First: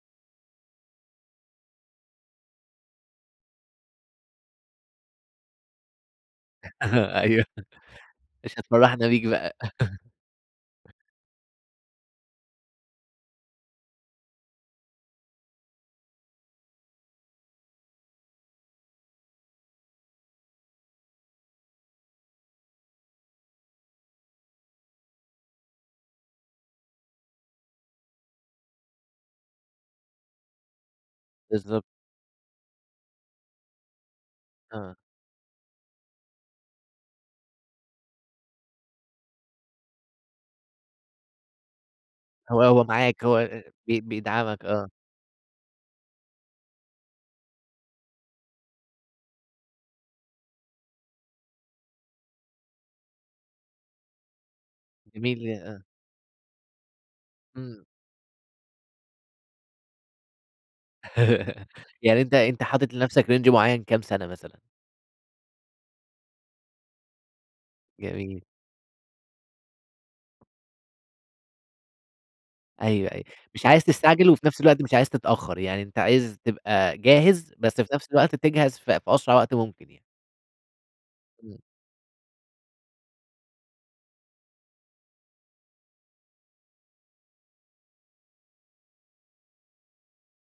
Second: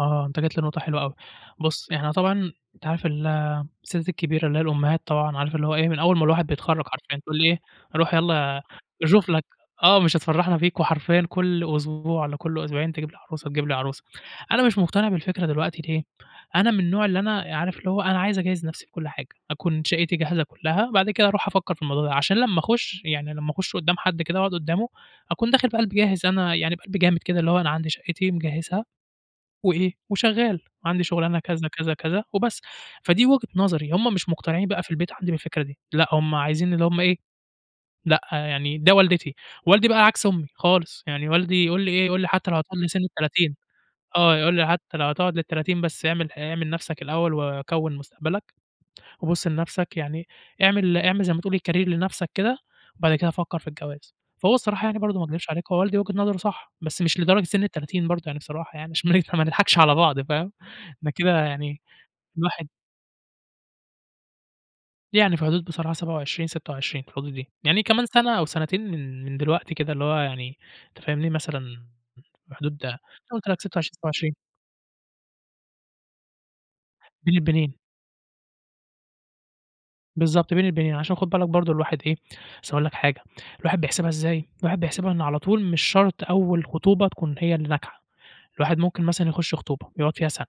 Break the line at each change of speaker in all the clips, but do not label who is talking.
آه، أنت جيت لنقطة حلوة أوي، بُص إحنا طبعًا أنت عارف الستات الكبيرة اللي هي الأمهات طبعًا، عارف اللي هو إيه من أول ما الواحد بيتخرّج حرفيًا،
أها
تقول
أيوه
لي إيه رُوح
مش
يالّا
هتفرّحنا بيك
تشوف لك
بقى.
آه، مش هتفرّحنا فيك، وحرفيًا كُلّ أسبوع والّا كُلّ أسبوعين تجيب لي عروسة، تجيب لي عروسة، أنا مش مقتنع بالفكرة دلوقتي ليه أنا من النوع اللي أنا عارف اللي هو أنا عايز أجهّز نَفْسي في كُلّ حاجة أكُون شقتي جاهزة كُلّها، بعد كده أرُوح أفكر في الموضوع ده عشان لمّا أخش يعني لمّا أخش قدّام حد كده وأقعد قدامه أكون داخل بقلب جاهز أنا يعني بقلب جامد كده اللي هو أنا عندي شقتي مجهزها، وإيه وشغال وعندي شغلانة كذا،
بالضبط.
كذا، كذا، وبس، فدي وجهة نظري هُم مش مقتنعين بقى في
آه.
البيت عندي بالفكرة دي، لأ هُم عايزين اللي هُم إيه لأ يعني ده والدتي. والدي بقى عكس أمي خالص يعني والدي يقول لي إيه يقول لي حتى لو
هو هو
هتكمّل سن
معاك
ال30
هو بي
آه، يقول
بيدَعمك
لي
آه.
حتى لو هتقعد لل30 بس اعمل ح اعمل نُفْسك الأول وكوّن مستقبلك وبُص لنَفْسك يعني اعمل اعمل زي ما تقول career لنَفْسك كده، وبعد كده فكّر في الجواز فهو الصراحة يعني برضه ما
جميل
اكدبش
ياه!
عليك هو
آه.
والدي وجهة نظره صح، بس مش لدرجة سن
إمم.
ال30 برضه يعني، بصراحة يعني عشان ما نضحكش على بعض فاهم؟ ده كده يعني
يعني أنت أنت
الواحد
حاطط لنَفْسك رينج معيّن كام سَنة مثلًا؟
يعني في حدود بصراحة 27، 26 في الحدود دي يعني كمان سَنة أو
جميل.
سنتين من من دلوقتي كده، اللي هو يعني أنت فاهمني؟ مثلًا في حدود زي ما
أيوه، أيوه،
قُلت لك
مش
ستة
عايز
وعشرين، سبعة
تستعجل
وعشرين
وفي نَفْس الوقت مش عايز تتأخر، يعني أنت عايز تبقى
بِين
جاهز
البينين.
بس في نفس الوقت تجهَز في في أسرع وقت ممكن يعني.
بالضبط، بِين البِنين عشان خد بالك
إمم.
برضه الواحد إيه أصل هاقول لك حاجة الواحد بيحسبها إزاي؟ الواحد بيحسبها إن على طُول مش شرط أول خطوبة تكُون هي اللي ناجحة، الواحد ممكن مثلًا يخش خطوبة يقعد فيها سَنة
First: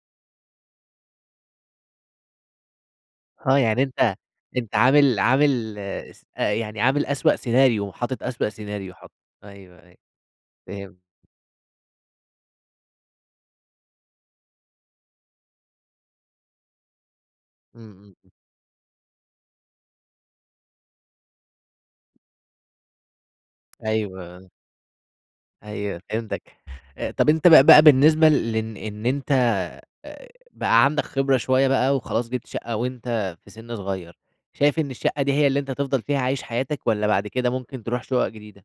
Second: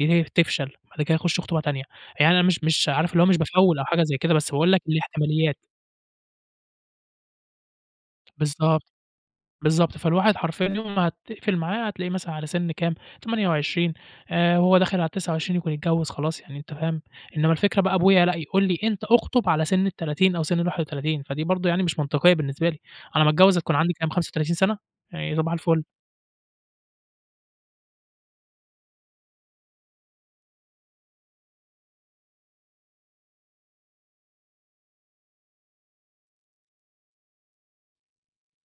ي تفشَل بعد كده يخش خطوبة تانية، يعني أنا مش مش عارف إن هو مش
آه،
بافوّل
يعني
أو حاجة
أنت
زي كده بس باقول
أنت
لك
عامل
الاحتماليات.
عامل اس يعني عامل أسوأ سيناريو، حاطط أسوأ
بالضبط
سيناريو حاطه أيوه، أيوه،
بالضبط فالواحد حرفيًا يوم
فهمت.
ما هتقْفل معاه هتلاقيه مثلًا على سِن كام 28 آآ، وهو داخل على ال29 يكُون اتجوز خلاص يعني أنت فاهم؟ إنما الفكرة
إمم،
بقى
إمم،
أبويا
[unintelligible]
لأ، يقول لي أنت أخطب على سِن ال30 أو سِن ال31 فدي برضه يعني مش منطقية بالنسبة لي، على ما اتجوز هتكُون عندي كام
أيوه.
خمسة
آه.
وتلاتين سَنة يعني صباح الفل.
أيوة فهمتك. أ طب أنت بقى بقى بالنسبة لإن إن أنت بقى عندك خبرة شوية بقى وخلاص جِبت شقة وأنت في سِن صغير، شايف إن الشقة دي هي اللي أنت تفضَل فيها عايش حياتك والّا بعد كده ممكن ترُوح شقق جديدة؟